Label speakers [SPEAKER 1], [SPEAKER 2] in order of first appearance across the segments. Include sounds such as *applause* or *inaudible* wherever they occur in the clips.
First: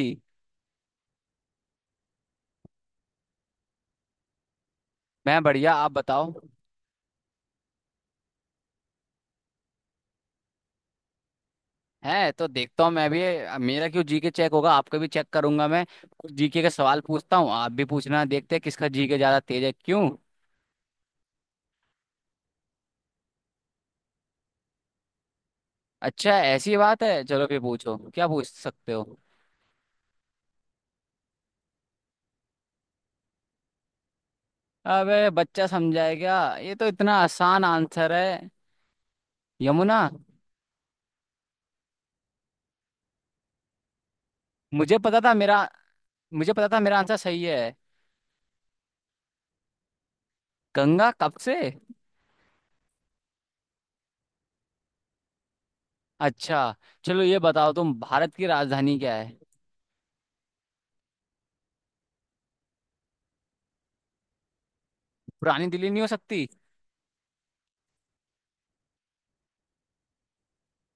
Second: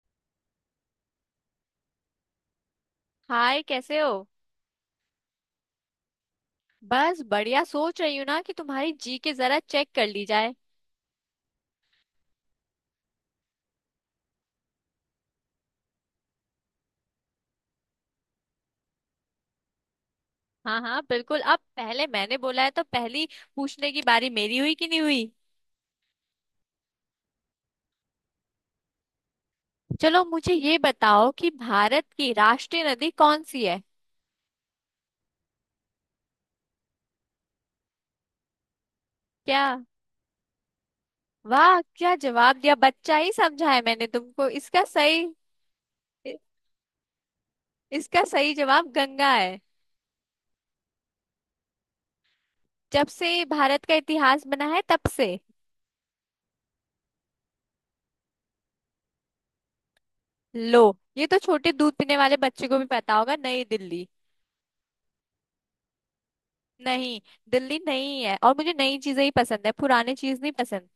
[SPEAKER 1] जी।
[SPEAKER 2] Hi, कैसे हो।
[SPEAKER 1] मैं बढ़िया, आप बताओ।
[SPEAKER 2] बस बढ़िया, सोच रही हूँ ना कि तुम्हारी जी के जरा चेक कर ली जाए।
[SPEAKER 1] हैं तो देखता हूँ मैं भी। मेरा क्यों जीके चेक होगा, आपका भी चेक करूंगा मैं। जीके के सवाल पूछता हूँ, आप भी पूछना, देखते हैं किसका जीके ज्यादा तेज है, क्यों?
[SPEAKER 2] हाँ हाँ बिल्कुल, अब पहले मैंने बोला है तो पहली पूछने की बारी मेरी हुई कि नहीं हुई।
[SPEAKER 1] अच्छा ऐसी बात है, चलो फिर पूछो, क्या पूछ सकते हो?
[SPEAKER 2] चलो मुझे ये बताओ कि भारत की राष्ट्रीय नदी कौन सी है।
[SPEAKER 1] अबे बच्चा समझाएगा, ये तो इतना आसान आंसर है।
[SPEAKER 2] क्या?
[SPEAKER 1] यमुना।
[SPEAKER 2] वाह, क्या जवाब दिया, बच्चा ही समझा है मैंने तुमको। इसका
[SPEAKER 1] मुझे पता
[SPEAKER 2] सही
[SPEAKER 1] था मेरा।
[SPEAKER 2] इ-
[SPEAKER 1] मुझे पता था मेरा आंसर सही है।
[SPEAKER 2] इसका सही जवाब गंगा है।
[SPEAKER 1] गंगा कब से?
[SPEAKER 2] जब से भारत का इतिहास बना है तब से।
[SPEAKER 1] अच्छा। चलो ये बताओ, तुम भारत की राजधानी क्या है?
[SPEAKER 2] लो, ये तो छोटे दूध पीने वाले बच्चे को भी पता होगा, नई दिल्ली।
[SPEAKER 1] पुरानी दिल्ली नहीं हो सकती?
[SPEAKER 2] नहीं, दिल्ली नहीं है, और मुझे नई चीजें ही पसंद है, पुराने चीज नहीं पसंद।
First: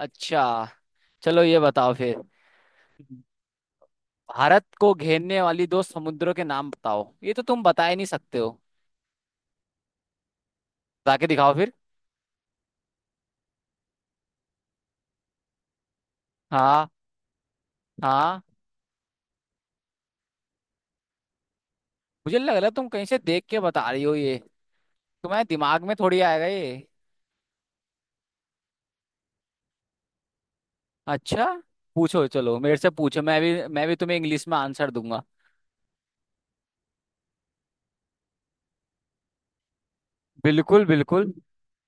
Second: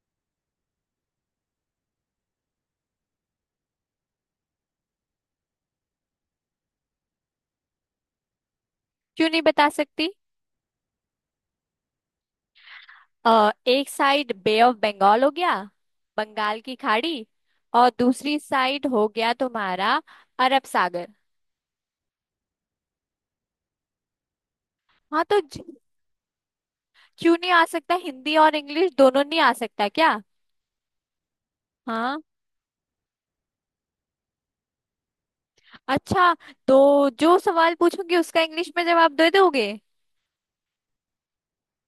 [SPEAKER 1] अच्छा। चलो ये बताओ फिर। भारत को घेरने वाली दो समुद्रों के नाम बताओ, ये तो तुम बता ही नहीं सकते हो।
[SPEAKER 2] क्यों नहीं बता सकती।
[SPEAKER 1] बता के दिखाओ फिर।
[SPEAKER 2] एक साइड बे ऑफ बंगाल हो गया, बंगाल की
[SPEAKER 1] हाँ,
[SPEAKER 2] खाड़ी। और दूसरी
[SPEAKER 1] हाँ।
[SPEAKER 2] साइड हो गया तुम्हारा, अरब सागर।
[SPEAKER 1] मुझे लग रहा है तुम कहीं से देख के बता रही हो ये।
[SPEAKER 2] हाँ तो
[SPEAKER 1] तुम्हारे दिमाग में थोड़ी आएगा ये।
[SPEAKER 2] क्यों नहीं आ सकता, हिंदी और इंग्लिश दोनों नहीं आ सकता क्या।
[SPEAKER 1] अच्छा।
[SPEAKER 2] हाँ।
[SPEAKER 1] पूछो, चलो मेरे से पूछो, मैं भी तुम्हें इंग्लिश में आंसर दूंगा।
[SPEAKER 2] अच्छा, तो जो सवाल पूछूंगी उसका इंग्लिश में जवाब दे दोगे।
[SPEAKER 1] बिल्कुल बिल्कुल।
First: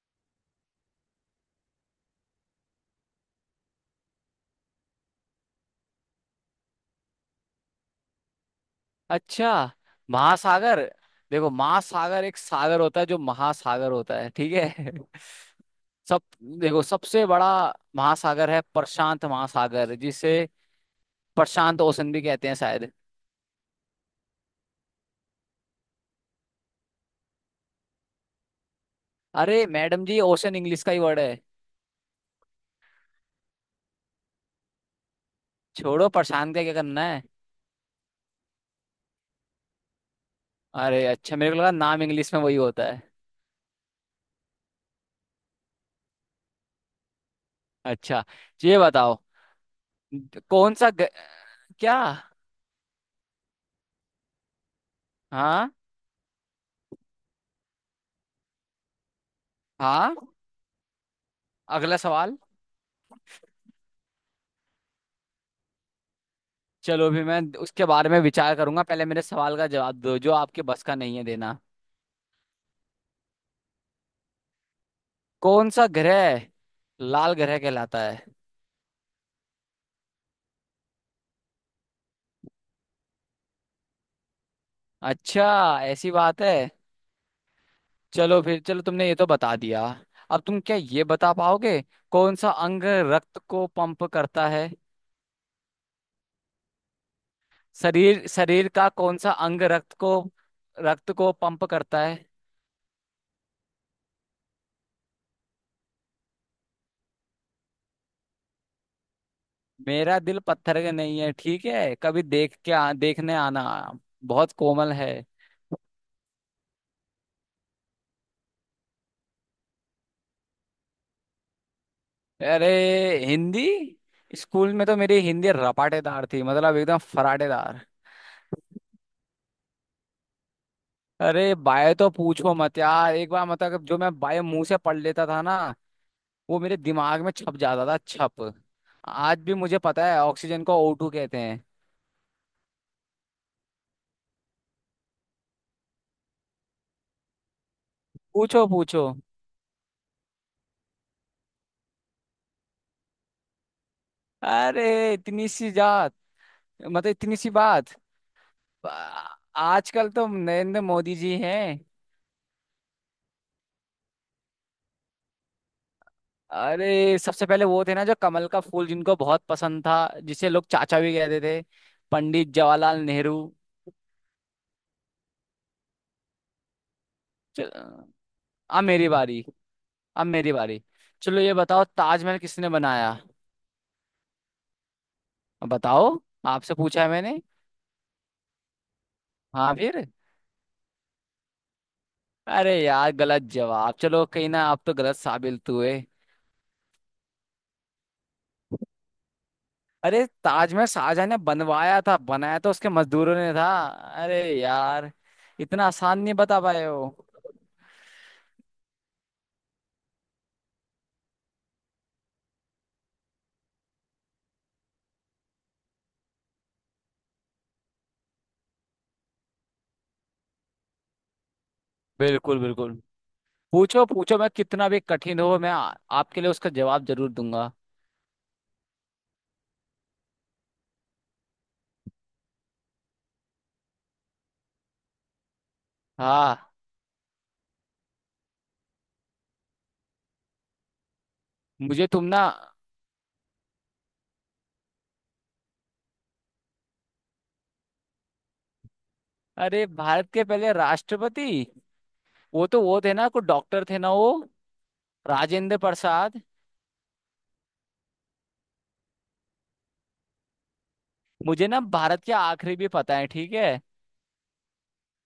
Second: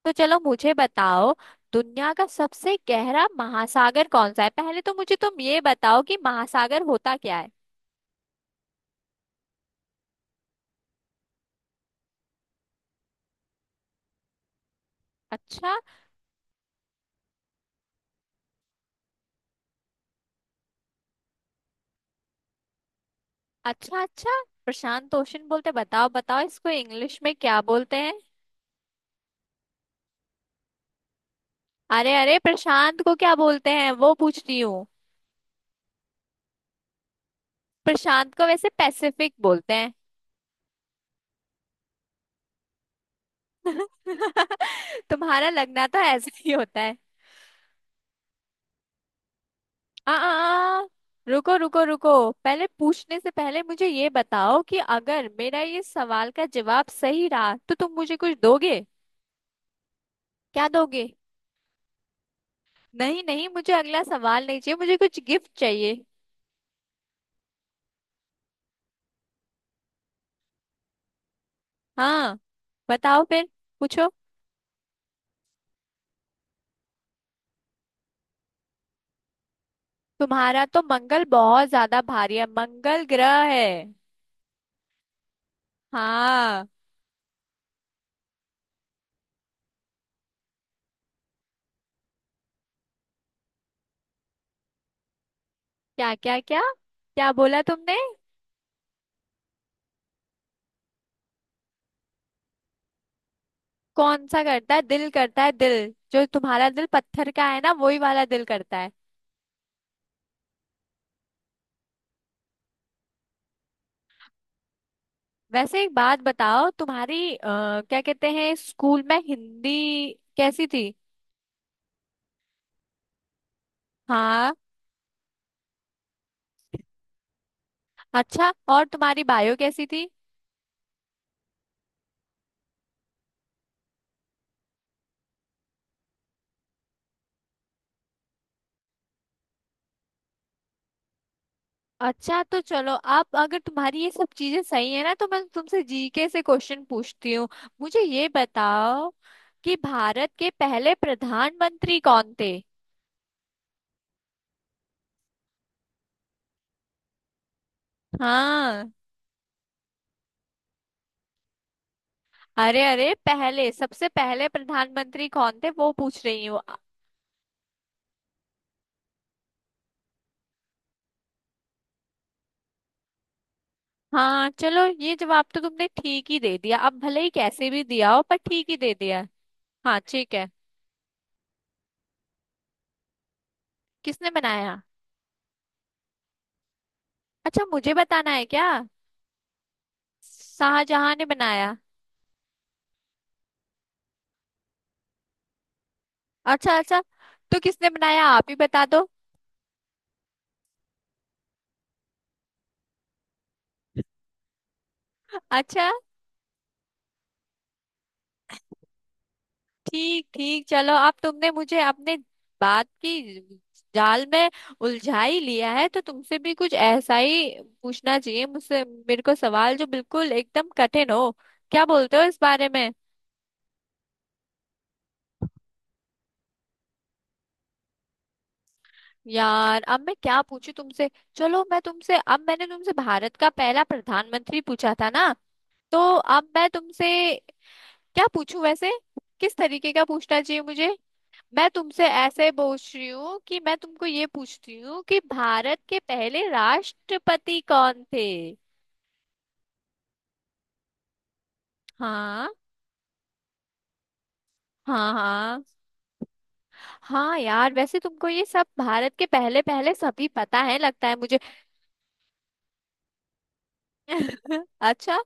[SPEAKER 2] तो चलो मुझे बताओ, दुनिया का सबसे गहरा महासागर कौन सा है। पहले तो मुझे तुम ये बताओ कि महासागर होता क्या है।
[SPEAKER 1] अच्छा। महासागर। देखो महासागर एक सागर होता है जो महासागर होता है, ठीक है? *laughs*
[SPEAKER 2] अच्छा
[SPEAKER 1] सब। देखो सबसे बड़ा महासागर है प्रशांत महासागर, जिसे प्रशांत ओशन भी कहते हैं शायद।
[SPEAKER 2] अच्छा। अच्छा, प्रशांत ओशन बोलते, बताओ बताओ इसको इंग्लिश में क्या बोलते हैं।
[SPEAKER 1] अरे मैडम जी, ओशन इंग्लिश का ही वर्ड है।
[SPEAKER 2] अरे अरे, प्रशांत को क्या बोलते हैं वो पूछ रही हूँ।
[SPEAKER 1] छोड़ो प्रशांत का क्या करना है।
[SPEAKER 2] प्रशांत को वैसे पैसिफिक बोलते हैं।
[SPEAKER 1] अरे अच्छा, मेरे को लगा नाम इंग्लिश में वही होता है।
[SPEAKER 2] *laughs* तुम्हारा लगना तो ऐसा ही होता है।
[SPEAKER 1] अच्छा ये बताओ,
[SPEAKER 2] आ,
[SPEAKER 1] कौन
[SPEAKER 2] आ, आ,
[SPEAKER 1] सा ग...
[SPEAKER 2] रुको रुको
[SPEAKER 1] क्या?
[SPEAKER 2] रुको, पहले पूछने से पहले मुझे ये बताओ कि अगर मेरा
[SPEAKER 1] हाँ,
[SPEAKER 2] ये सवाल का जवाब सही रहा तो तुम मुझे कुछ दोगे।
[SPEAKER 1] हाँ,
[SPEAKER 2] क्या दोगे?
[SPEAKER 1] अगला सवाल।
[SPEAKER 2] नहीं नहीं, मुझे अगला सवाल नहीं चाहिए, मुझे कुछ गिफ्ट चाहिए।
[SPEAKER 1] चलो भी, मैं उसके बारे में विचार करूंगा, पहले मेरे सवाल का जवाब दो जो आपके बस का नहीं है देना।
[SPEAKER 2] हाँ, बताओ फिर, पूछो।
[SPEAKER 1] कौन सा ग्रह लाल ग्रह कहलाता है?
[SPEAKER 2] तुम्हारा तो मंगल बहुत ज्यादा भारी है, मंगल ग्रह है।
[SPEAKER 1] अच्छा ऐसी बात है।
[SPEAKER 2] हाँ।
[SPEAKER 1] चलो फिर, चलो तुमने ये तो बता दिया। अब तुम क्या ये बता पाओगे, कौन सा अंग रक्त को पंप करता है?
[SPEAKER 2] क्या क्या क्या, क्या बोला तुमने?
[SPEAKER 1] शरीर शरीर का कौन सा अंग रक्त को पंप करता है?
[SPEAKER 2] कौन सा करता है, दिल करता है, दिल, जो तुम्हारा दिल पत्थर का है ना, वही वाला दिल करता है।
[SPEAKER 1] मेरा दिल पत्थर का नहीं है, ठीक है, कभी देख के देखने आना। बहुत कोमल है।
[SPEAKER 2] वैसे एक बात बताओ, तुम्हारी क्या कहते हैं, स्कूल में हिंदी कैसी थी।
[SPEAKER 1] अरे हिंदी,
[SPEAKER 2] हाँ।
[SPEAKER 1] स्कूल में तो मेरी हिंदी रपाटेदार थी, मतलब एकदम फराटेदार।
[SPEAKER 2] अच्छा, और तुम्हारी बायो कैसी थी।
[SPEAKER 1] अरे बायो तो पूछो मत यार, एक बार मतलब जो मैं बायो मुंह से पढ़ लेता था ना, वो मेरे दिमाग में छप जाता था, छप। आज भी मुझे पता है ऑक्सीजन को O2 कहते हैं।
[SPEAKER 2] अच्छा तो चलो, अब अगर तुम्हारी ये सब चीजें सही है ना, तो मैं तुमसे जीके से क्वेश्चन पूछती हूँ। मुझे ये
[SPEAKER 1] पूछो पूछो।
[SPEAKER 2] बताओ कि भारत के पहले प्रधानमंत्री कौन थे।
[SPEAKER 1] अरे इतनी सी जात, मतलब इतनी सी बात।
[SPEAKER 2] हाँ।
[SPEAKER 1] आ- आजकल तो नरेंद्र मोदी जी हैं।
[SPEAKER 2] अरे अरे, पहले, सबसे पहले प्रधानमंत्री कौन थे वो पूछ रही हूँ।
[SPEAKER 1] अरे सबसे पहले वो थे ना जो कमल का फूल जिनको बहुत पसंद था, जिसे लोग चाचा भी कहते थे, पंडित जवाहरलाल नेहरू।
[SPEAKER 2] हाँ चलो, ये जवाब तो तुमने ठीक ही दे दिया, अब भले ही कैसे
[SPEAKER 1] चल-
[SPEAKER 2] भी दिया हो पर ठीक ही
[SPEAKER 1] अब
[SPEAKER 2] दे
[SPEAKER 1] मेरी
[SPEAKER 2] दिया।
[SPEAKER 1] बारी।
[SPEAKER 2] हाँ
[SPEAKER 1] अब
[SPEAKER 2] ठीक है।
[SPEAKER 1] मेरी बारी। चलो ये बताओ, ताजमहल किसने बनाया?
[SPEAKER 2] किसने बनाया?
[SPEAKER 1] अब बताओ, आपसे पूछा है मैंने।
[SPEAKER 2] अच्छा, मुझे बताना है क्या?
[SPEAKER 1] हाँ फिर?
[SPEAKER 2] शाहजहां ने बनाया।
[SPEAKER 1] अरे यार गलत जवाब, चलो कहीं ना, आप तो गलत साबित हुए।
[SPEAKER 2] अच्छा अच्छा, तो किसने बनाया आप ही बता दो।
[SPEAKER 1] अरे ताजमहल शाहजहां ने बनवाया था, बनाया तो उसके मजदूरों ने था। अरे यार, इतना
[SPEAKER 2] अच्छा।
[SPEAKER 1] आसान नहीं बता पाए हो।
[SPEAKER 2] ठीक ठीक चलो, अब तुमने मुझे अपने बात की जाल में उलझा ही लिया है, तो तुमसे भी कुछ ऐसा ही पूछना चाहिए मुझसे, मेरे को सवाल जो बिल्कुल एकदम कठिन हो। क्या बोलते हो इस
[SPEAKER 1] बिल्कुल
[SPEAKER 2] बारे में?
[SPEAKER 1] बिल्कुल, पूछो पूछो, मैं कितना भी कठिन हो, मैं आपके लिए उसका जवाब जरूर दूंगा।
[SPEAKER 2] यार अब मैं क्या पूछूं तुमसे। चलो मैं तुमसे, अब मैंने तुमसे भारत का पहला प्रधानमंत्री पूछा था ना, तो अब
[SPEAKER 1] हाँ।
[SPEAKER 2] मैं तुमसे क्या पूछूं वैसे, किस तरीके का पूछना चाहिए मुझे। मैं
[SPEAKER 1] मुझे
[SPEAKER 2] तुमसे
[SPEAKER 1] तुम ना,
[SPEAKER 2] ऐसे पूछ रही हूँ कि मैं तुमको ये पूछती हूँ कि भारत के पहले राष्ट्रपति कौन थे।
[SPEAKER 1] अरे भारत के पहले राष्ट्रपति
[SPEAKER 2] हाँ
[SPEAKER 1] वो तो वो थे ना, कोई डॉक्टर थे ना वो,
[SPEAKER 2] हाँ। हाँ
[SPEAKER 1] राजेंद्र प्रसाद।
[SPEAKER 2] हाँ यार, वैसे तुमको ये सब भारत के पहले पहले सभी पता है लगता है मुझे।
[SPEAKER 1] मुझे ना भारत के आखिरी भी पता है, ठीक है।
[SPEAKER 2] *laughs* अच्छा,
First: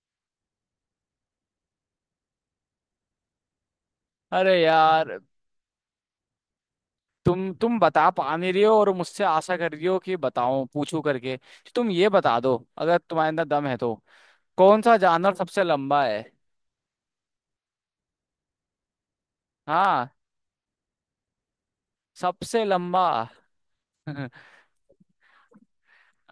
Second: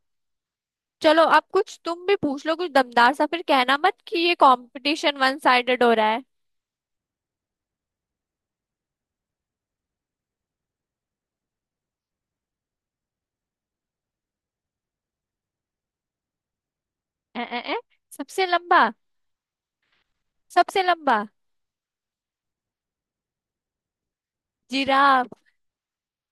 [SPEAKER 2] चलो अब कुछ तुम भी पूछ लो, कुछ दमदार सा, फिर कहना मत कि ये
[SPEAKER 1] अरे
[SPEAKER 2] कंपटीशन
[SPEAKER 1] यार,
[SPEAKER 2] वन साइडेड हो रहा है।
[SPEAKER 1] तुम बता पा नहीं रही हो, और मुझसे आशा कर रही हो कि बताऊं, पूछूं करके तो तुम ये बता दो, अगर तुम्हारे अंदर दम है तो। कौन सा जानवर सबसे लंबा है?
[SPEAKER 2] ए, ए, ए, सबसे लंबा,
[SPEAKER 1] हाँ।
[SPEAKER 2] सबसे लंबा,
[SPEAKER 1] सबसे लंबा। *laughs*
[SPEAKER 2] जिराफ।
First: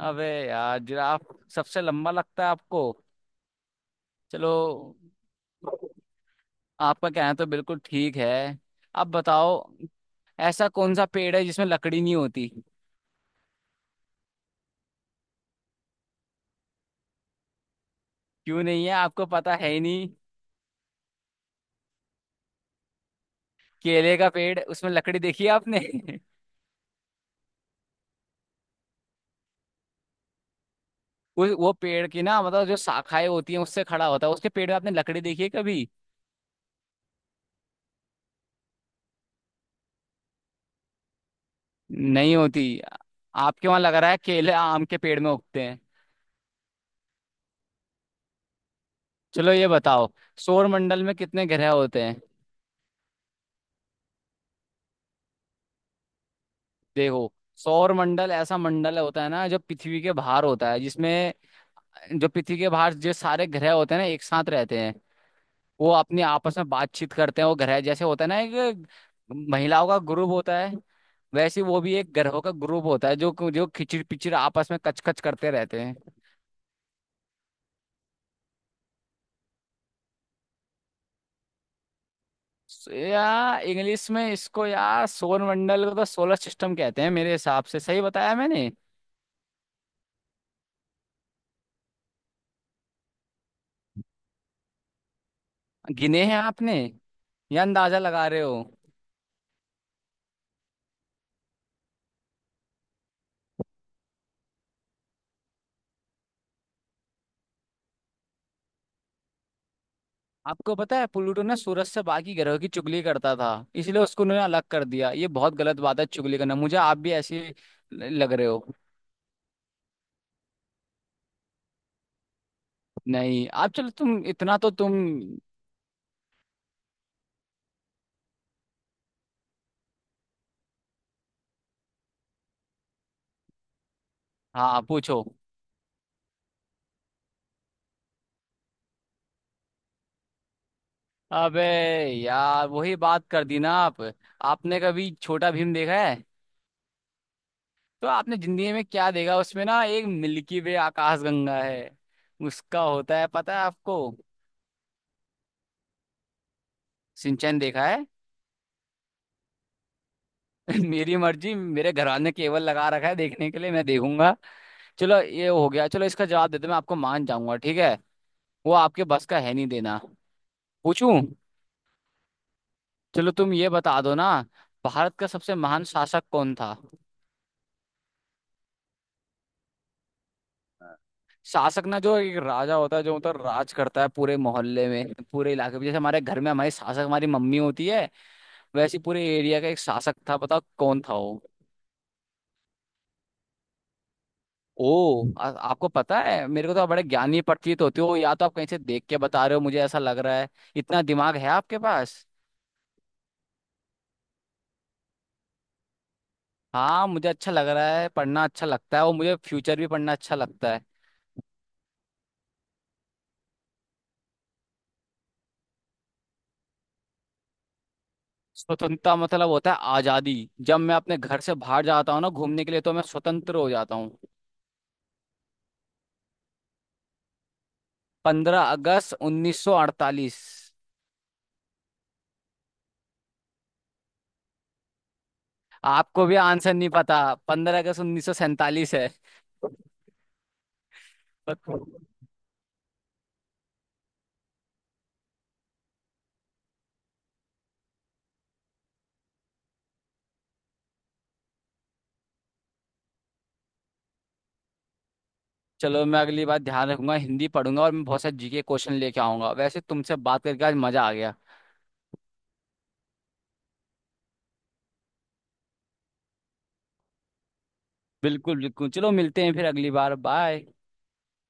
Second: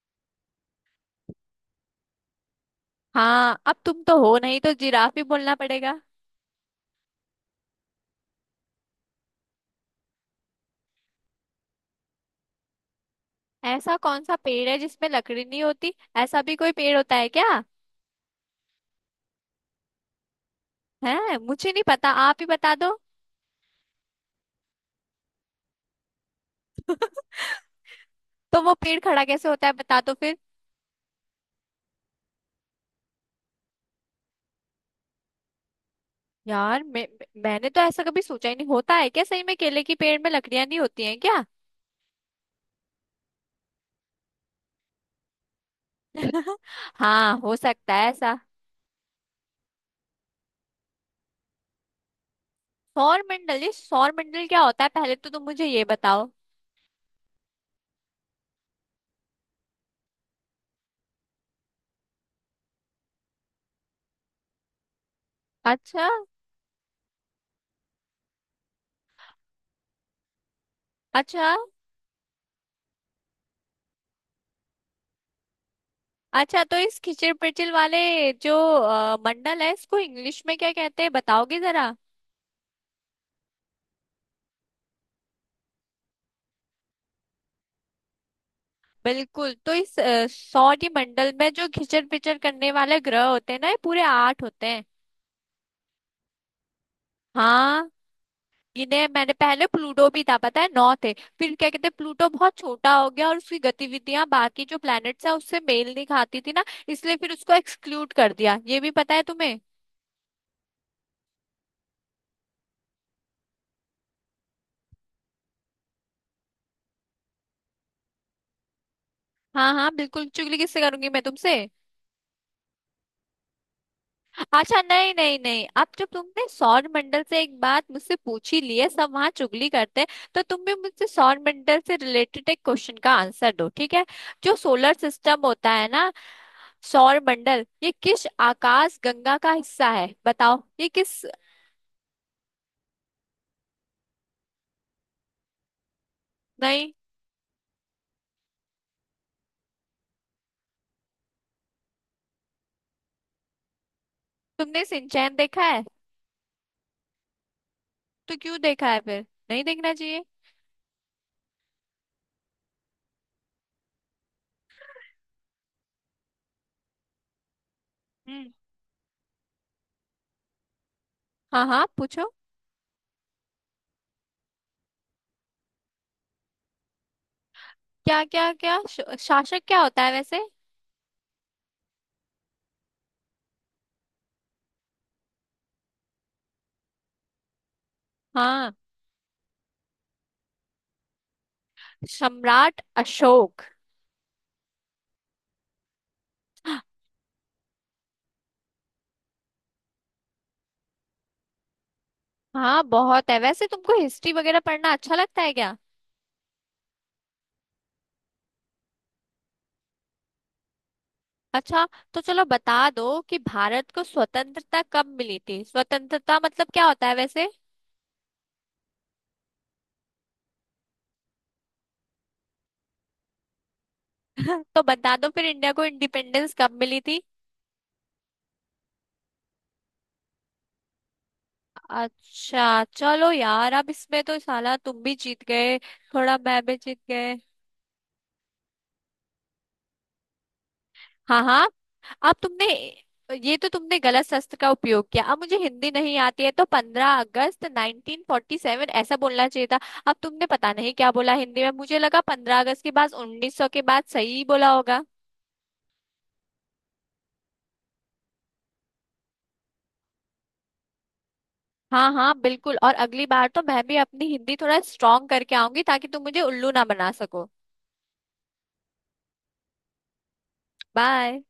[SPEAKER 1] अबे यार, जिराफ सबसे लंबा लगता है आपको?
[SPEAKER 2] हाँ, अब तुम तो हो
[SPEAKER 1] चलो,
[SPEAKER 2] नहीं तो जिराफ ही बोलना पड़ेगा।
[SPEAKER 1] आपका कहना तो बिल्कुल ठीक है। अब बताओ, ऐसा कौन सा पेड़ है जिसमें लकड़ी नहीं होती?
[SPEAKER 2] ऐसा कौन सा पेड़ है जिसमें लकड़ी नहीं होती, ऐसा भी कोई पेड़ होता है क्या?
[SPEAKER 1] क्यों नहीं है, आपको पता है ही नहीं।
[SPEAKER 2] है, मुझे नहीं पता, आप ही बता दो।
[SPEAKER 1] केले का पेड़, उसमें लकड़ी देखी है आपने? *laughs*
[SPEAKER 2] तो वो पेड़ खड़ा कैसे होता है बता दो फिर।
[SPEAKER 1] वो पेड़ की ना, मतलब जो शाखाएं होती हैं उससे खड़ा होता है, उसके पेड़ में आपने लकड़ी देखी है कभी?
[SPEAKER 2] यार मैंने तो ऐसा कभी सोचा ही नहीं, होता है क्या सही में, केले की पेड़ में लकड़ियां नहीं होती हैं क्या?
[SPEAKER 1] नहीं होती। आपके वहां लग रहा है केले आम के पेड़ में उगते हैं।
[SPEAKER 2] *laughs* हाँ, हो सकता है ऐसा।
[SPEAKER 1] चलो ये बताओ, सौर मंडल में कितने ग्रह होते हैं?
[SPEAKER 2] सौरमंडल, ये सौरमंडल क्या होता है पहले तो तुम मुझे ये बताओ।
[SPEAKER 1] देखो सौर मंडल ऐसा मंडल होता है ना जो पृथ्वी के बाहर होता है, जिसमें जो पृथ्वी के बाहर जो सारे ग्रह होते हैं ना एक साथ रहते हैं। वो
[SPEAKER 2] अच्छा
[SPEAKER 1] अपनी आपस में बातचीत करते हैं, वो घर है जैसे होता है ना, एक महिलाओं का ग्रुप होता है।
[SPEAKER 2] अच्छा।
[SPEAKER 1] वैसे वो भी एक ग्रहों का ग्रुप होता है, जो जो खिचड़ पिचड़ आपस में कचकच करते रहते हैं।
[SPEAKER 2] अच्छा तो इस खिचड़ पिचड़ वाले जो मंडल है, इसको इंग्लिश में क्या कहते हैं बताओगे जरा?
[SPEAKER 1] सो यार, इंग्लिश में इसको, यार सौर मंडल को तो सोलर सिस्टम कहते हैं, मेरे हिसाब से सही बताया मैंने।
[SPEAKER 2] बिल्कुल, तो इस सौर मंडल में जो खिचड़ पिचड़ करने वाले ग्रह होते हैं ना, ये पूरे आठ होते हैं।
[SPEAKER 1] गिने हैं आपने या
[SPEAKER 2] हाँ।
[SPEAKER 1] अंदाजा लगा रहे हो?
[SPEAKER 2] इन्हें मैंने, पहले प्लूटो भी था पता है, नौ थे। फिर क्या कहते हैं, प्लूटो बहुत छोटा हो गया और उसकी गतिविधियां बाकी जो प्लैनेट्स हैं उससे मेल नहीं खाती थी ना, इसलिए फिर उसको एक्सक्लूड कर दिया। ये भी पता है तुम्हें?
[SPEAKER 1] आपको पता है, प्लूटो ने सूरज से बाकी ग्रहों की चुगली करता था, इसलिए उसको उन्होंने अलग कर दिया, ये बहुत गलत बात है चुगली करना, मुझे आप भी ऐसे लग रहे हो।
[SPEAKER 2] हाँ हाँ बिल्कुल, चुगली किससे करूंगी मैं, तुमसे।
[SPEAKER 1] नहीं आप, चलो तुम इतना तो
[SPEAKER 2] अच्छा
[SPEAKER 1] तुम।
[SPEAKER 2] नहीं नहीं नहीं, अब जब तुमने सौर मंडल से एक बात मुझसे पूछी ली है, सब वहां चुगली करते हैं, तो तुम भी मुझसे सौर मंडल से रिलेटेड एक क्वेश्चन का आंसर दो, ठीक है। जो
[SPEAKER 1] हाँ
[SPEAKER 2] सोलर
[SPEAKER 1] पूछो।
[SPEAKER 2] सिस्टम होता है ना, सौर मंडल, ये किस आकाश गंगा का हिस्सा है, बताओ ये किस।
[SPEAKER 1] अबे यार वही बात कर दी ना आप। आपने कभी छोटा भीम देखा है?
[SPEAKER 2] नहीं।
[SPEAKER 1] तो आपने जिंदगी में क्या देखा, उसमें ना एक मिल्की वे आकाशगंगा है उसका, होता है पता है आपको?
[SPEAKER 2] तुमने सिंचैन देखा है,
[SPEAKER 1] सिंचन देखा है।
[SPEAKER 2] तो क्यों देखा है, फिर नहीं देखना चाहिए।
[SPEAKER 1] *laughs* मेरी मर्जी, मेरे घरवाले ने केबल लगा रखा है देखने के लिए, मैं देखूंगा। चलो ये हो गया, चलो इसका जवाब देते मैं आपको मान जाऊंगा, ठीक है?
[SPEAKER 2] हम्म।
[SPEAKER 1] वो आपके बस का है नहीं देना। पूछूं?
[SPEAKER 2] हाँ हाँ पूछो।
[SPEAKER 1] चलो तुम ये बता दो ना, भारत का सबसे महान शासक कौन था?
[SPEAKER 2] क्या क्या क्या, शासक क्या होता है वैसे?
[SPEAKER 1] शासक ना, जो एक राजा होता है जो मतलब राज करता है पूरे मोहल्ले में, पूरे इलाके में, जैसे हमारे घर में हमारी शासक हमारी मम्मी होती है,
[SPEAKER 2] हाँ।
[SPEAKER 1] वैसे ही पूरे एरिया का एक शासक था, बताओ कौन था वो?
[SPEAKER 2] सम्राट अशोक।
[SPEAKER 1] ओ आपको पता है? मेरे को तो आप बड़े ज्ञानी प्रतीत होते हो, या तो आप कहीं से देख के बता रहे हो, मुझे ऐसा लग रहा है इतना दिमाग है आपके पास।
[SPEAKER 2] हाँ बहुत है, वैसे तुमको हिस्ट्री वगैरह पढ़ना अच्छा लगता है क्या?
[SPEAKER 1] हाँ मुझे अच्छा लग रहा है, पढ़ना अच्छा लगता है, और मुझे फ्यूचर भी पढ़ना अच्छा लगता है।
[SPEAKER 2] अच्छा, तो चलो बता दो कि भारत को स्वतंत्रता कब मिली थी, स्वतंत्रता मतलब क्या होता है वैसे?
[SPEAKER 1] स्वतंत्रता मतलब होता है आजादी। जब मैं अपने घर से बाहर जाता हूँ ना घूमने के लिए, तो मैं स्वतंत्र हो जाता हूँ।
[SPEAKER 2] *laughs* तो बता दो फिर, इंडिया को इंडिपेंडेंस कब मिली थी।
[SPEAKER 1] 15 अगस्त 1948।
[SPEAKER 2] अच्छा चलो यार, अब इसमें तो साला तुम भी जीत गए।
[SPEAKER 1] आपको भी
[SPEAKER 2] थोड़ा मैं
[SPEAKER 1] आंसर
[SPEAKER 2] भी
[SPEAKER 1] नहीं
[SPEAKER 2] जीत
[SPEAKER 1] पता।
[SPEAKER 2] गए।
[SPEAKER 1] 15 अगस्त 1947 है।
[SPEAKER 2] हाँ हाँ, अब तुमने, ये तो तुमने गलत शस्त्र का उपयोग किया, अब मुझे हिंदी नहीं आती है तो 15 अगस्त 1947 ऐसा बोलना चाहिए था। अब तुमने पता नहीं क्या बोला हिंदी में, मुझे लगा 15 अगस्त के बाद 1900 के बाद सही बोला होगा।
[SPEAKER 1] चलो मैं अगली बार ध्यान रखूंगा, हिंदी पढ़ूंगा, और मैं बहुत सारे जीके क्वेश्चन लेके आऊंगा। वैसे तुमसे बात करके आज मजा आ गया।
[SPEAKER 2] हाँ हाँ बिल्कुल, और अगली बार तो मैं भी अपनी हिंदी थोड़ा स्ट्रांग करके आऊंगी ताकि तुम मुझे उल्लू ना बना सको।
[SPEAKER 1] बिल्कुल बिल्कुल, चलो मिलते हैं फिर अगली बार, बाय।
[SPEAKER 2] बाय।